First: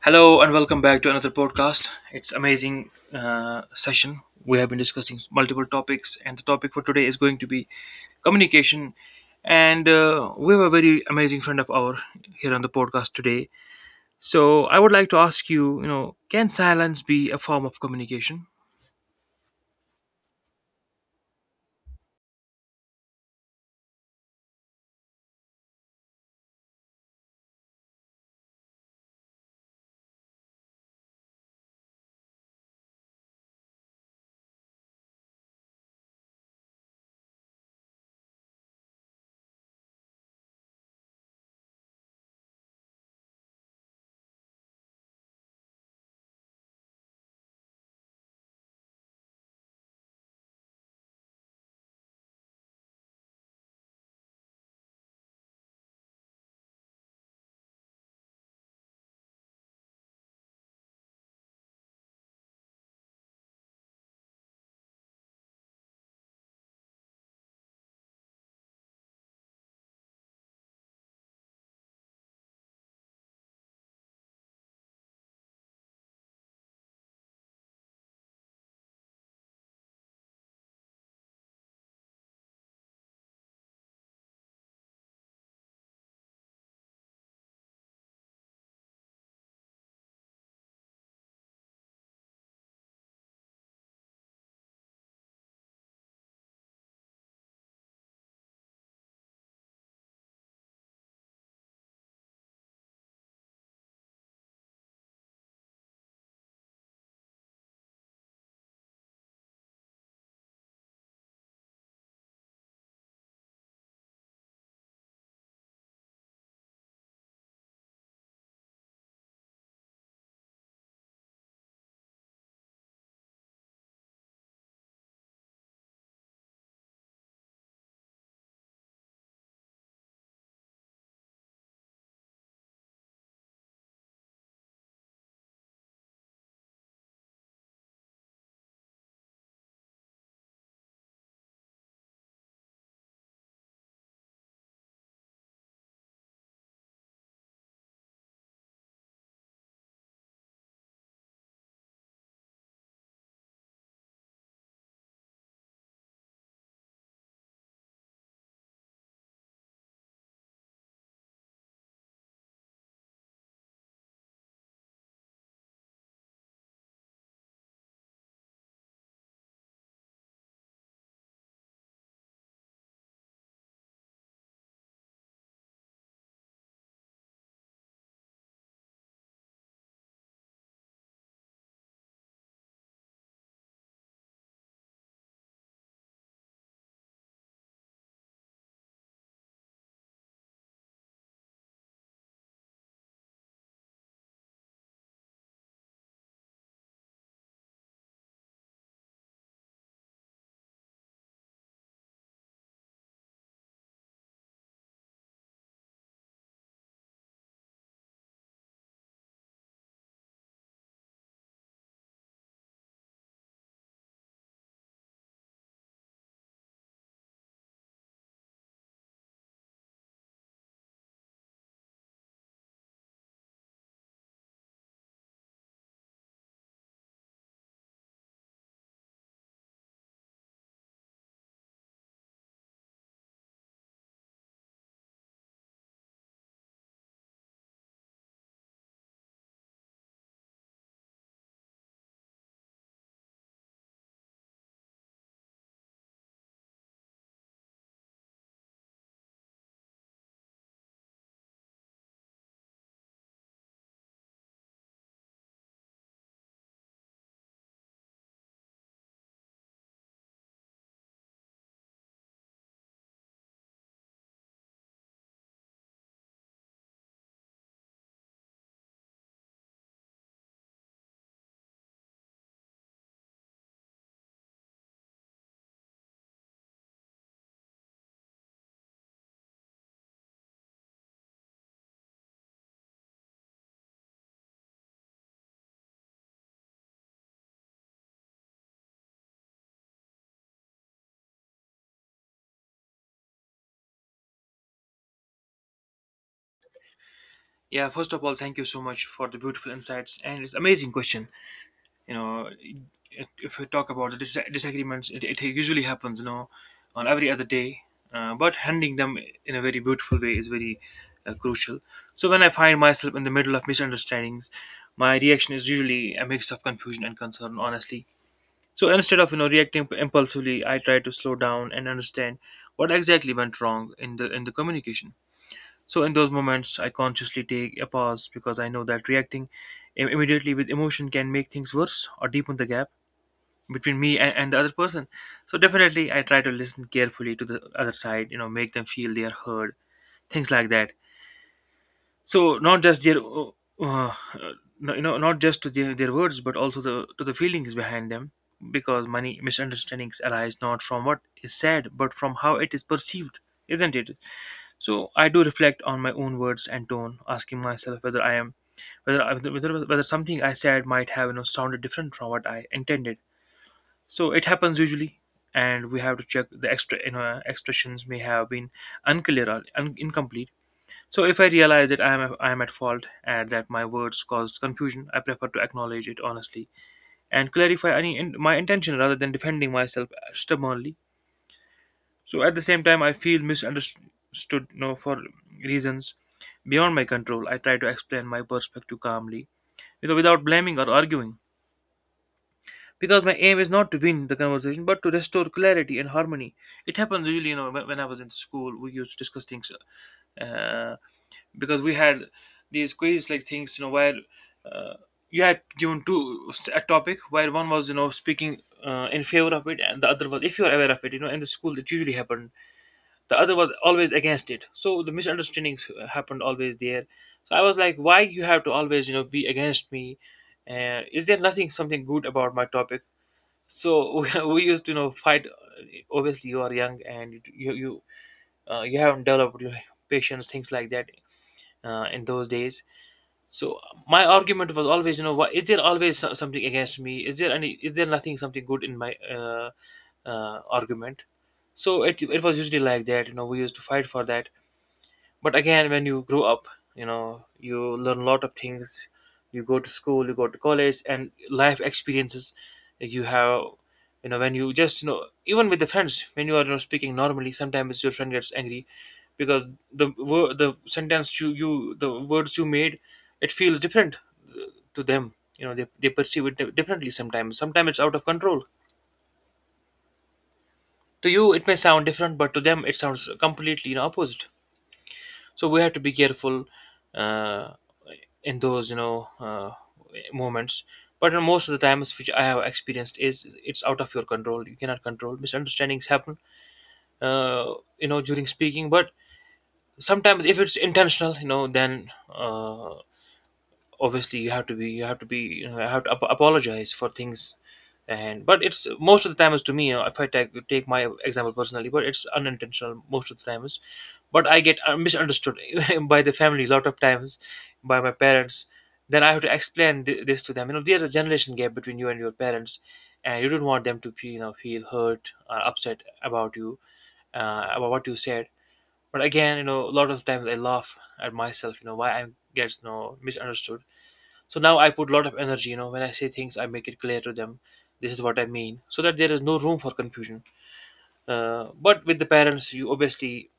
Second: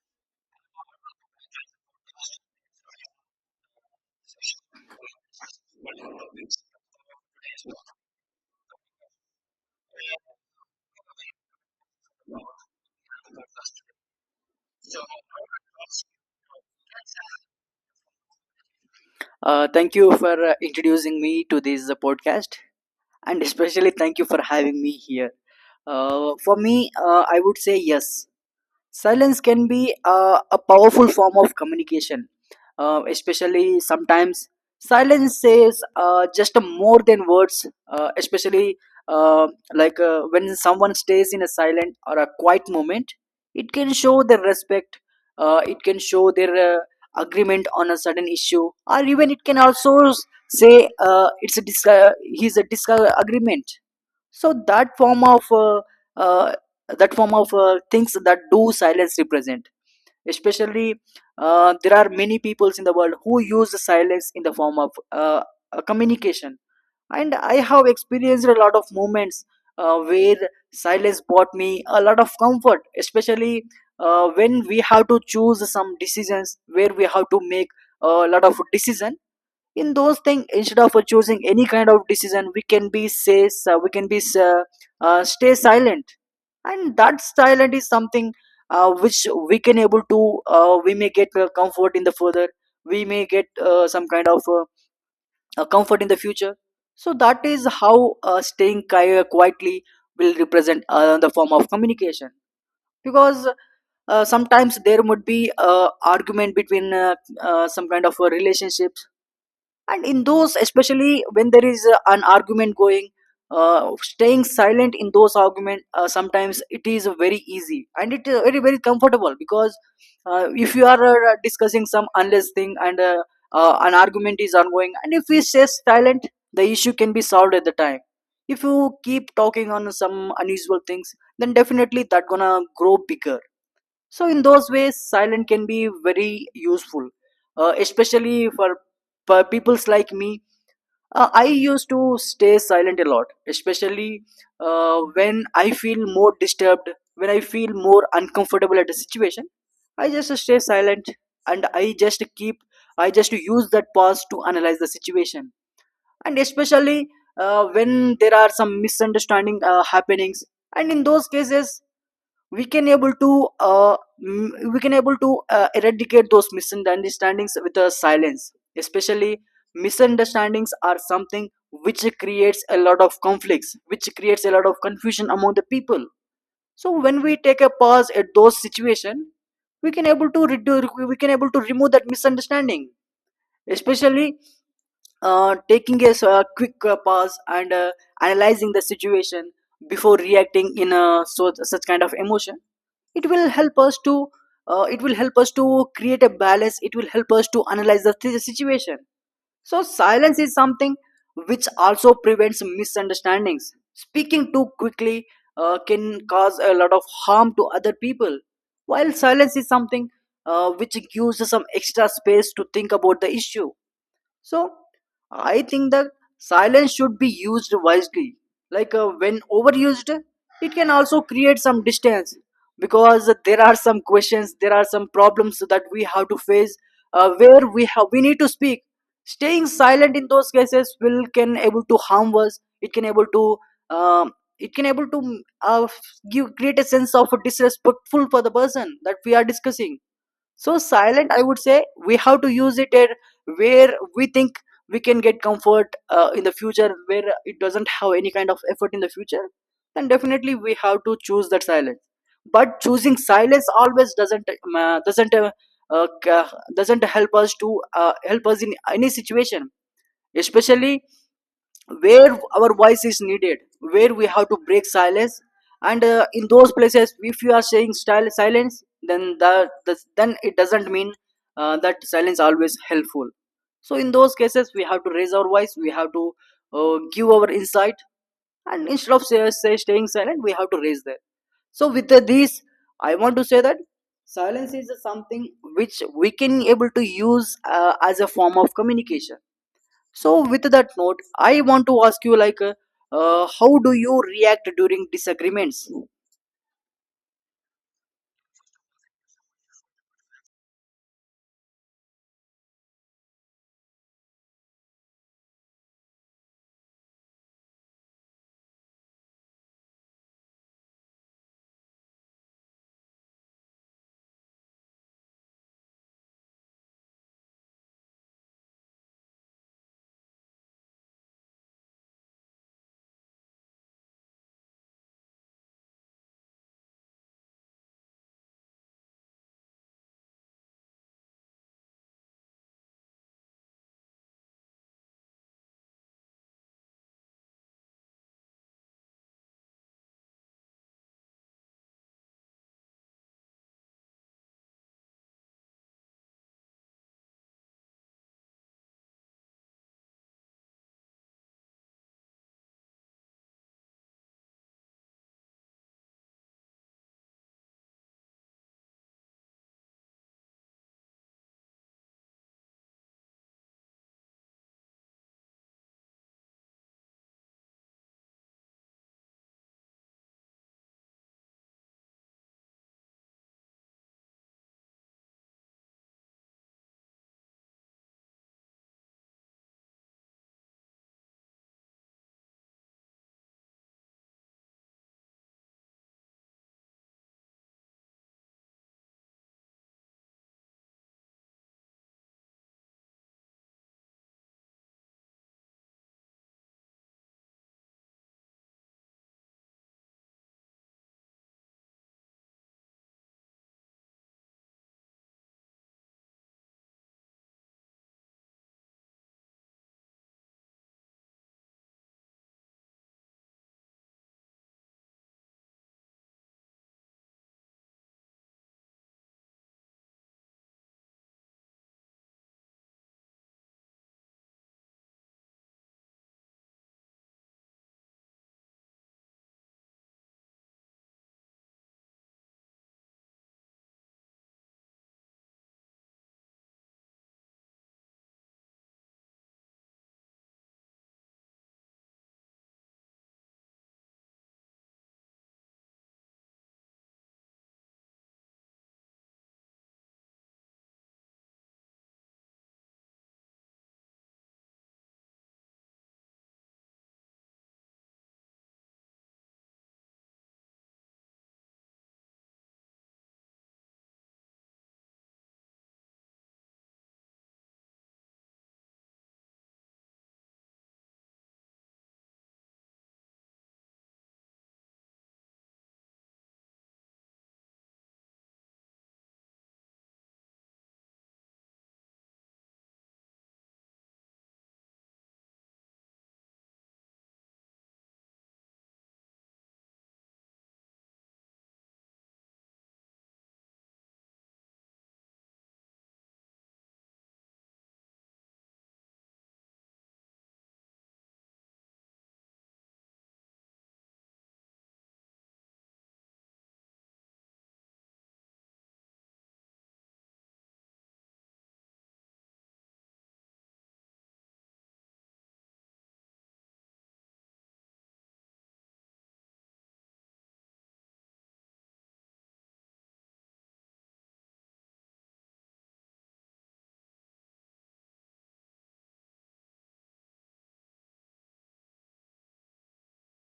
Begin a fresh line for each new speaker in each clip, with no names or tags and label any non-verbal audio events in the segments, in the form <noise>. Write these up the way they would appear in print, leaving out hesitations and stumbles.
Hello and welcome back to another podcast. It's amazing session We have been discussing multiple topics, and the topic for today is going to be communication. And We have a very amazing friend of ours here on the podcast today. So I would like to ask you, you know, can silence be a form of communication?
Thank you for introducing me to this podcast, and especially thank you for having me here. I would say yes, silence can be a powerful form of communication, especially sometimes silence says just more than words, especially uh, like when someone stays in a silent or a quiet moment, it can show their respect. Uh, it can show their agreement on a certain issue, or even it can also say it's a he's a disagreement. So that form of uh, that form of things that do silence represent, especially there are many peoples in the world who use the silence in the form of communication. And I have experienced a lot of moments where silence brought me a lot of comfort, especially when we have to choose some decisions, where we have to make a lot of decision. In those things, instead of choosing any kind of decision, we can be say, so we can be uh, stay silent, and that silent is something which we can able to we may get comfort in the further, we may get some kind of comfort in the future. So that is how staying quietly will represent the form of communication. Because sometimes there would be argument between some kind of a relationship, and in those, especially when there is an argument going, staying silent in those argument, sometimes it is very easy and it is very, very comfortable, because if you are discussing some unless thing, and an argument is ongoing and if we stay silent, the issue can be solved at the time. If you keep talking on some unusual things, then definitely that gonna grow bigger. So in those ways, silent can be very useful, especially for peoples like me. I used to stay silent a lot, especially when I feel more disturbed, when I feel more uncomfortable at a situation. I just stay silent and I just use that pause to analyze the situation. And especially when there are some misunderstanding happenings, and in those cases, we can able to we can able to eradicate those misunderstandings with a silence. Especially misunderstandings are something which creates a lot of conflicts, which creates a lot of confusion among the people. So when we take a pause at those situation, we can able to remove that misunderstanding. Especially taking a quick pause and analyzing the situation before reacting in a so, such kind of emotion, it will help us to create a balance, it will help us to analyze the situation. So silence is something which also prevents misunderstandings. Speaking too quickly can cause a lot of harm to other people, while silence is something which gives us some extra space to think about the issue. So I think that silence should be used wisely. Like when overused, it can also create some distance, because there are some questions, there are some problems that we have to face, where we need to speak. Staying silent in those cases will can able to harm us. It can able to um, it can able to give create a sense of disrespectful for the person that we are discussing. So silent, I would say, we have to use it at where we think we can get comfort in the future, where it doesn't have any kind of effort in the future. Then definitely we have to choose that silence. But choosing silence always doesn't uh, doesn't help us to help us in any situation, especially where our voice is needed, where we have to break silence. And in those places, if you are saying style silence, then the then it doesn't mean that silence always helpful. So in those cases, we have to raise our voice, we have to give our insight, and instead of say, say staying silent, we have to raise that. So with this, I want to say that silence is something which we can able to use as a form of communication. So with that note, I want to ask you, like, how do you react during disagreements?
Yeah, first of all, thank you so much for the beautiful insights and it's amazing question. You know, if we talk about the disagreements it, it usually happens, you know, on every other day, but handling them in a very beautiful way is very crucial. So when I find myself in the middle of misunderstandings, my reaction is usually a mix of confusion and concern, honestly. So instead of, you know, reacting impulsively, I try to slow down and understand what exactly went wrong in the communication. So in those moments, I consciously take a pause because I know that reacting immediately with emotion can make things worse or deepen the gap between me and the other person. So definitely, I try to listen carefully to the other side. You know, make them feel they are heard. Things like that, so not just their uh, not just their words but also the to the feelings behind them, because many misunderstandings arise not from what is said but from how it is perceived, isn't it? So I do reflect on my own words and tone, asking myself whether I am whether I- whether, whether something I said might have, you know, sounded different from what I intended. So it happens usually, and we have to check the extra, you know, expressions may have been unclear or incomplete. So if I realize that I am at fault and that my words caused confusion, I prefer to acknowledge it honestly and clarify my intention rather than defending myself stubbornly. So at the same time, I feel misunderstood, you know, for reasons beyond my control. I try to explain my perspective calmly, you know, without blaming or arguing, because my aim is not to win the conversation but to restore clarity and harmony. It happens usually, you know, when I was in school, we used to discuss things. Uh, because we had these quiz like things, you know, where, uh, you had given two a topic where one was, you know, speaking in favor of it and the other was, if you are aware of it, you know, in the school it usually happened, the other was always against it. So the misunderstandings happened always there. So I was like, why you have to always, you know, be against me? Is there nothing something good about my topic? So <laughs> we used to, you know, fight. Obviously you are young and you haven't developed your patience, things like that, in those days. So my argument was always, you know, why, is there always something against me? Is there any? Is there nothing something good in my argument? So it was usually like that. You know, we used to fight for that. But again, when you grow up, you know, you learn a lot of things. You go to school, you go to college, and life experiences you have, you know, when you just, you know, even with the friends, when you are, you know, speaking normally, sometimes your friend gets angry, because the words you made, it feels different to them. You know, they perceive it differently sometimes. Sometimes it's out of control. To you it may sound different, but to them it sounds completely, you know, opposite. So we have to be careful, uh, in those, you know, moments. But in most of the times which I have experienced, is it's out of your control. You cannot control misunderstandings happen, you know, during speaking. But sometimes if it's intentional, you know, then, obviously you have to be you know, I have to apologize for things. And but it's most of the time, is, to me, if I take my example personally, but it's unintentional most of the time is. But I get misunderstood <laughs> by the family a lot of times, by my parents. Then I have to explain this to them. You know, there's a generation gap between you and your parents, and you don't want them to feel, you know, feel hurt or upset about you, about what you said. But again, you know, a lot of times I laugh at myself, you know, why I get, you know, misunderstood. So now I put a lot of energy, you know, when I say things, I make it clear to them. This is what I mean, so that there is no room for confusion. But with the parents, you obviously,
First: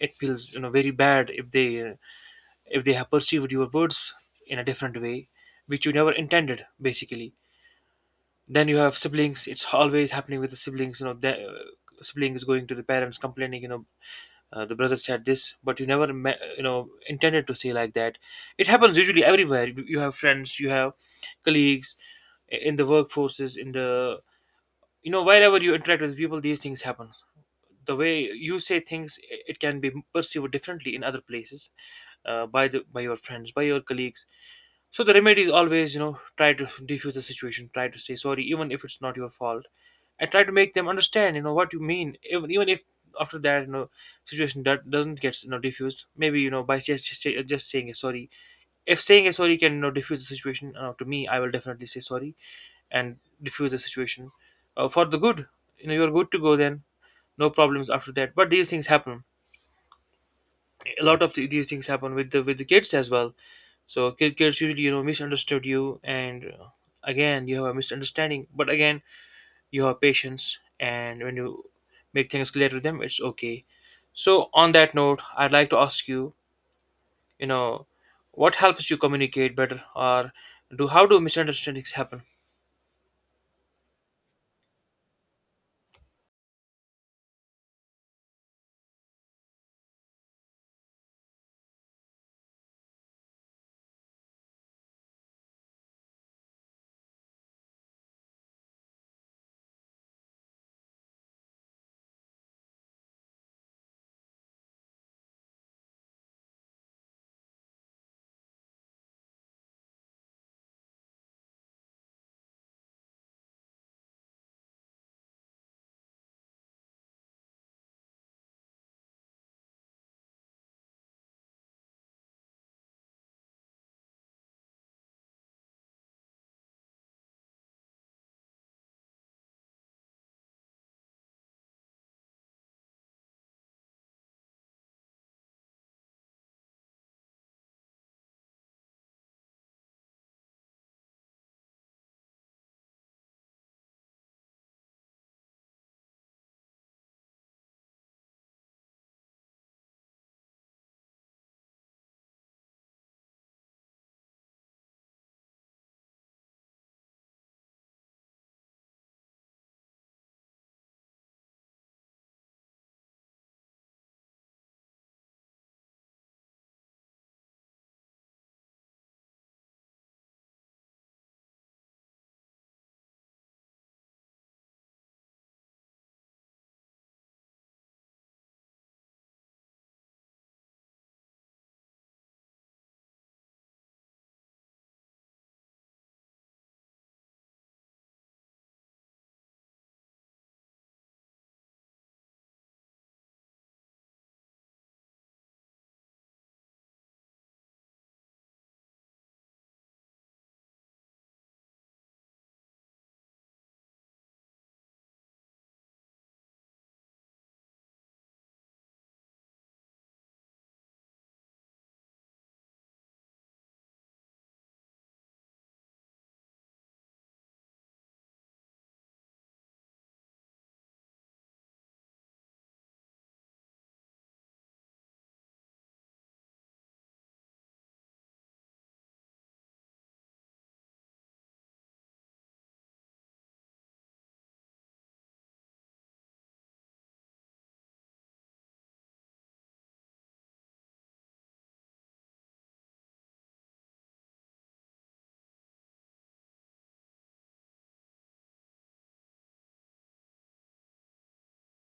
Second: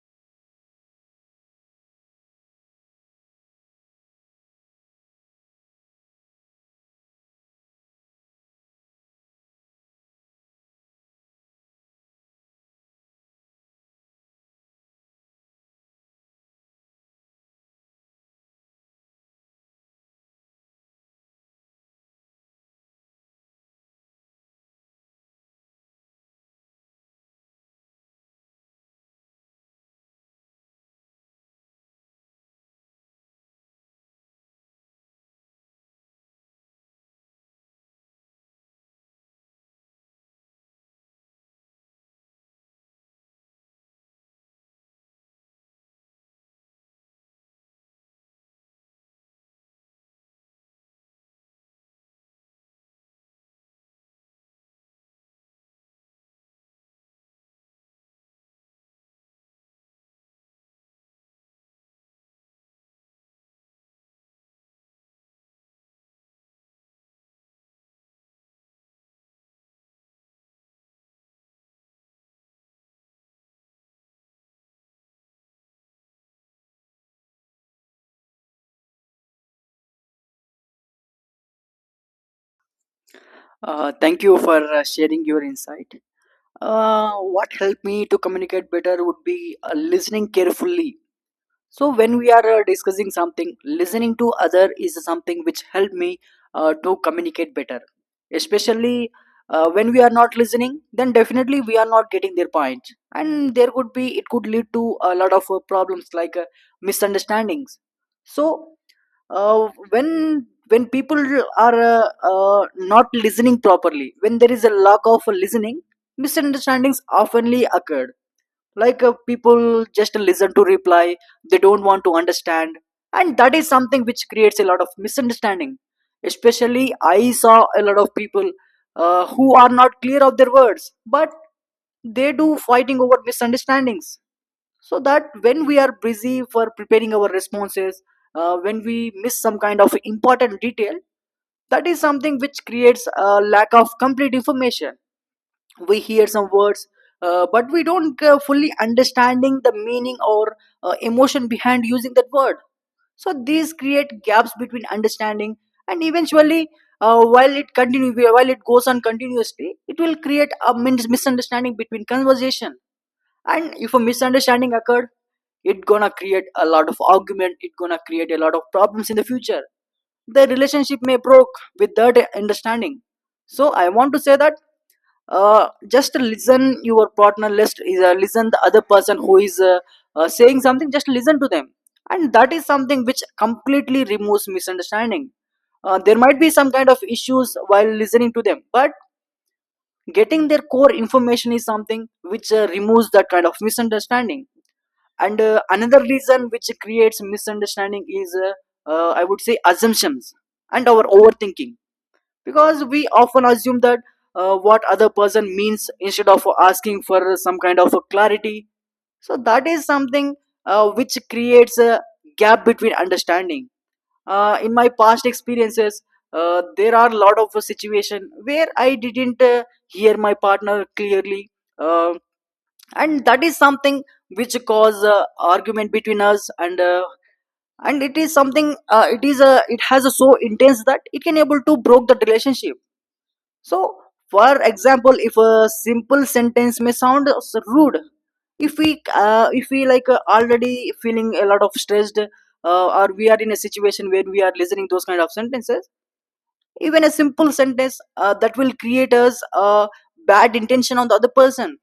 it feels, you know, very bad if they, if they have perceived your words in a different way, which you never intended. Basically, then you have siblings. It's always happening with the siblings. You know, the, sibling is going to the parents complaining. You know, the brother said this, but you never you know, intended to say like that. It happens usually everywhere. You have friends, you have colleagues, in the workforces, in the, you know, wherever you interact with people, these things happen. The way you say things, it can be perceived differently in other places, by the, by your friends, by your colleagues. So the remedy is always, you know, try to diffuse the situation, try to say sorry even if it's not your fault, and try to make them understand, you know, what you mean. Even, even if after that, you know, situation that doesn't get, you know, diffused maybe, you know, by just just saying a sorry. If saying a sorry can, you know, diffuse the situation, to me, I will definitely say sorry and diffuse the situation for the good. You know, you're good to go then. No problems after that. But these things happen. A lot of these things happen with the kids as well. So kids usually, you know, misunderstood you, and, again you have a misunderstanding. But again, you have patience, and when you make things clear to them, it's okay. So on that note, I'd like to ask you, you know, what helps you communicate better, or do how do misunderstandings happen?
Thank you for sharing your insight. What helped me to communicate better would be listening carefully. So when we are discussing something, listening to other is something which help me to communicate better. Especially when we are not listening, then definitely we are not getting their point, and there could be it could lead to a lot of problems, like misunderstandings. So when people are not listening properly, when there is a lack of listening, misunderstandings oftenly occurred. Like people just listen to reply, they don't want to understand, and that is something which creates a lot of misunderstanding. Especially I saw a lot of people who are not clear of their words, but they do fighting over misunderstandings. So that when we are busy for preparing our responses, when we miss some kind of important detail, that is something which creates a lack of complete information. We hear some words but we don't fully understanding the meaning or emotion behind using that word. So these create gaps between understanding, and eventually while it continue, while it goes on continuously, it will create a misunderstanding between conversation. And if a misunderstanding occurred, it gonna create a lot of argument, it gonna create a lot of problems in the future. The relationship may broke with that understanding. So I want to say that, just listen your partner, listen the other person who is saying something, just listen to them. And that is something which completely removes misunderstanding. Uh, there might be some kind of issues while listening to them, but getting their core information is something which removes that kind of misunderstanding. And another reason which creates misunderstanding is I would say assumptions and our overthinking. Because we often assume that what other person means, instead of asking for some kind of a clarity. So that is something which creates a gap between understanding. Uh, in my past experiences, there are a lot of situation where I didn't hear my partner clearly, uh, and that is something which cause argument between us, and it is something it is a it has a so intense that it can able to broke the relationship. So, for example, if a simple sentence may sound rude, if we like already feeling a lot of stressed, or we are in a situation where we are listening those kind of sentences, even a simple sentence that will create us a bad intention on the other person.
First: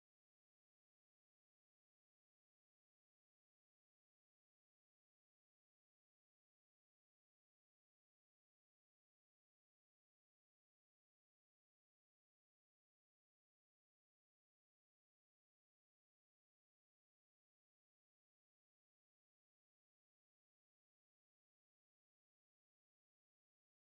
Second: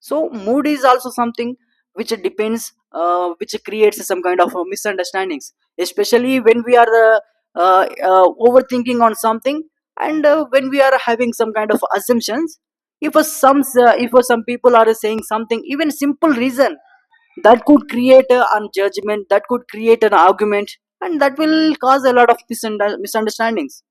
So mood is also something which depends which creates some kind of misunderstandings, especially when we are overthinking on something, and when we are having some kind of assumptions, if some if some people are saying something even simple reason, that could create a, an judgment, that could create an argument, and that will cause a lot of misunderstandings.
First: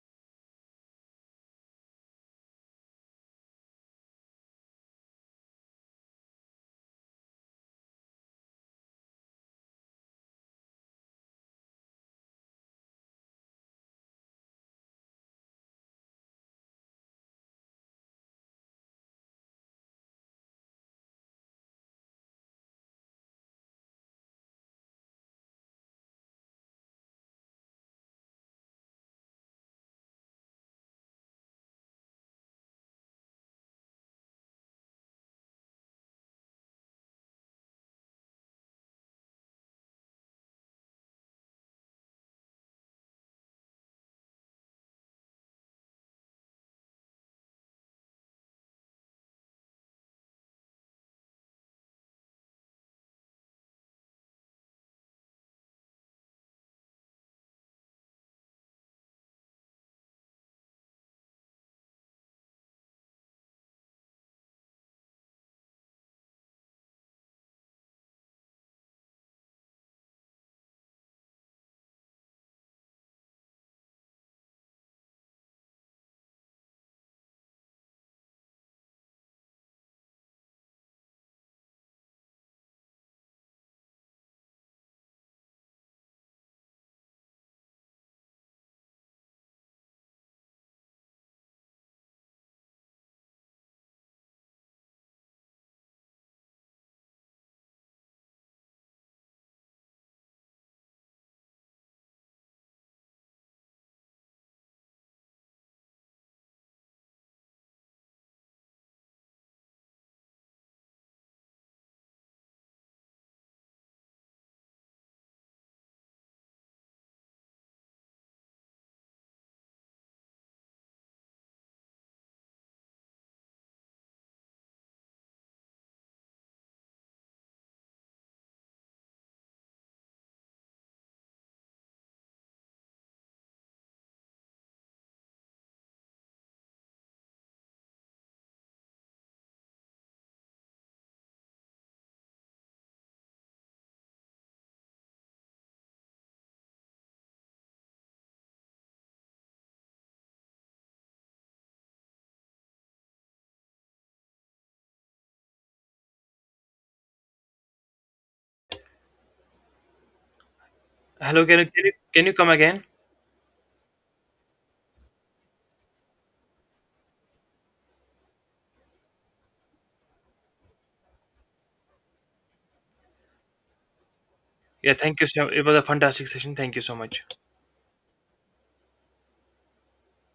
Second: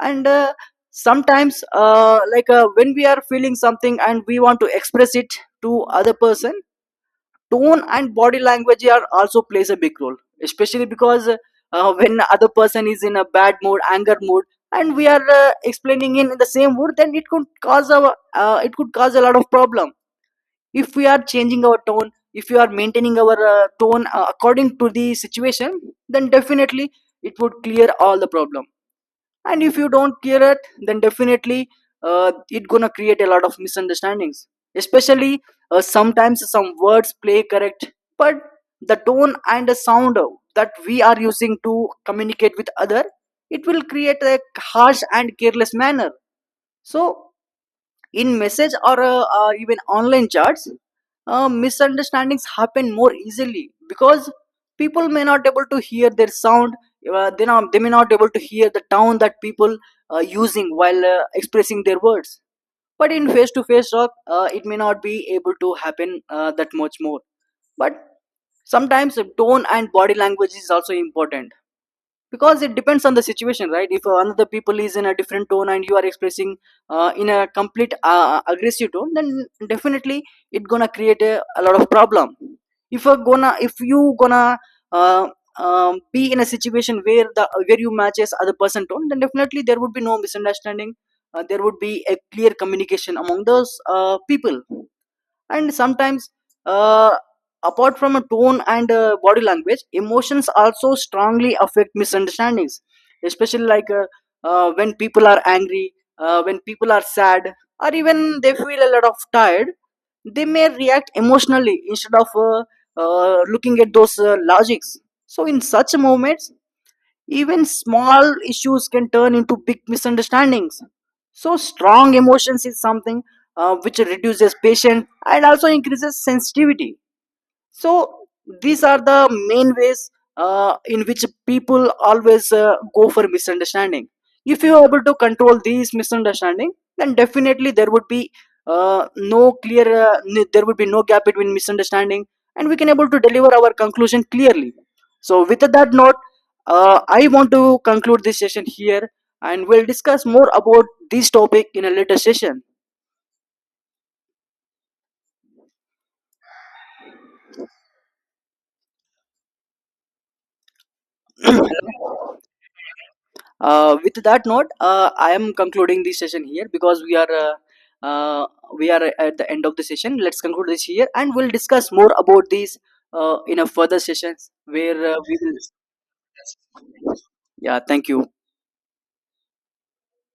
And sometimes like when we are feeling something and we want to express it to other person, tone and body language are also plays a big role. Especially because when other person is in a bad mood, anger mood, and we are explaining in the same word, then it could cause a it could cause a lot of problem. If we are changing our tone, if you are maintaining our tone according to the situation, then definitely it would clear all the problem. And if you don't clear it, then definitely it gonna create a lot of misunderstandings. Especially sometimes some words play correct, but the tone and the sound that we are using to communicate with other, it will create a harsh and careless manner. So in message, or even online chats, misunderstandings happen more easily, because people may not able to hear their sound. Uh, they may not able to hear the tone that people are using while expressing their words. But in face-to-face talk, it may not be able to happen that much more. But sometimes the tone and body language is also important, because it depends on the situation, right? If another people is in a different tone and you are expressing in a complete aggressive tone, then definitely it gonna create a lot of problem. If you gonna if you gonna uh, um, be in a situation where the where you matches other person tone, then definitely there would be no misunderstanding, there would be a clear communication among those people. And sometimes uh, apart from a tone and body language, emotions also strongly affect misunderstandings. Especially like when people are angry, when people are sad, or even they feel a lot of tired, they may react emotionally instead of looking at those logics. So in such moments, even small issues can turn into big misunderstandings. So, strong emotions is something which reduces patience and also increases sensitivity. So these are the main ways in which people always go for misunderstanding. If you are able to control these misunderstanding, then definitely there would be no clear n- there would be no gap between misunderstanding, and we can able to deliver our conclusion clearly. So with that note, I want to conclude this session here, and we'll discuss more about this topic in a later session.
Hello, can can you
<clears throat>
come again?
With that note, I am concluding this session here, because uh, we are at the end of the session. Let's conclude this here, and we'll discuss more about these in a further sessions
Yeah,
where
thank you.
we
So
will.
it was a fantastic session. Thank you so much.
Yeah, thank you.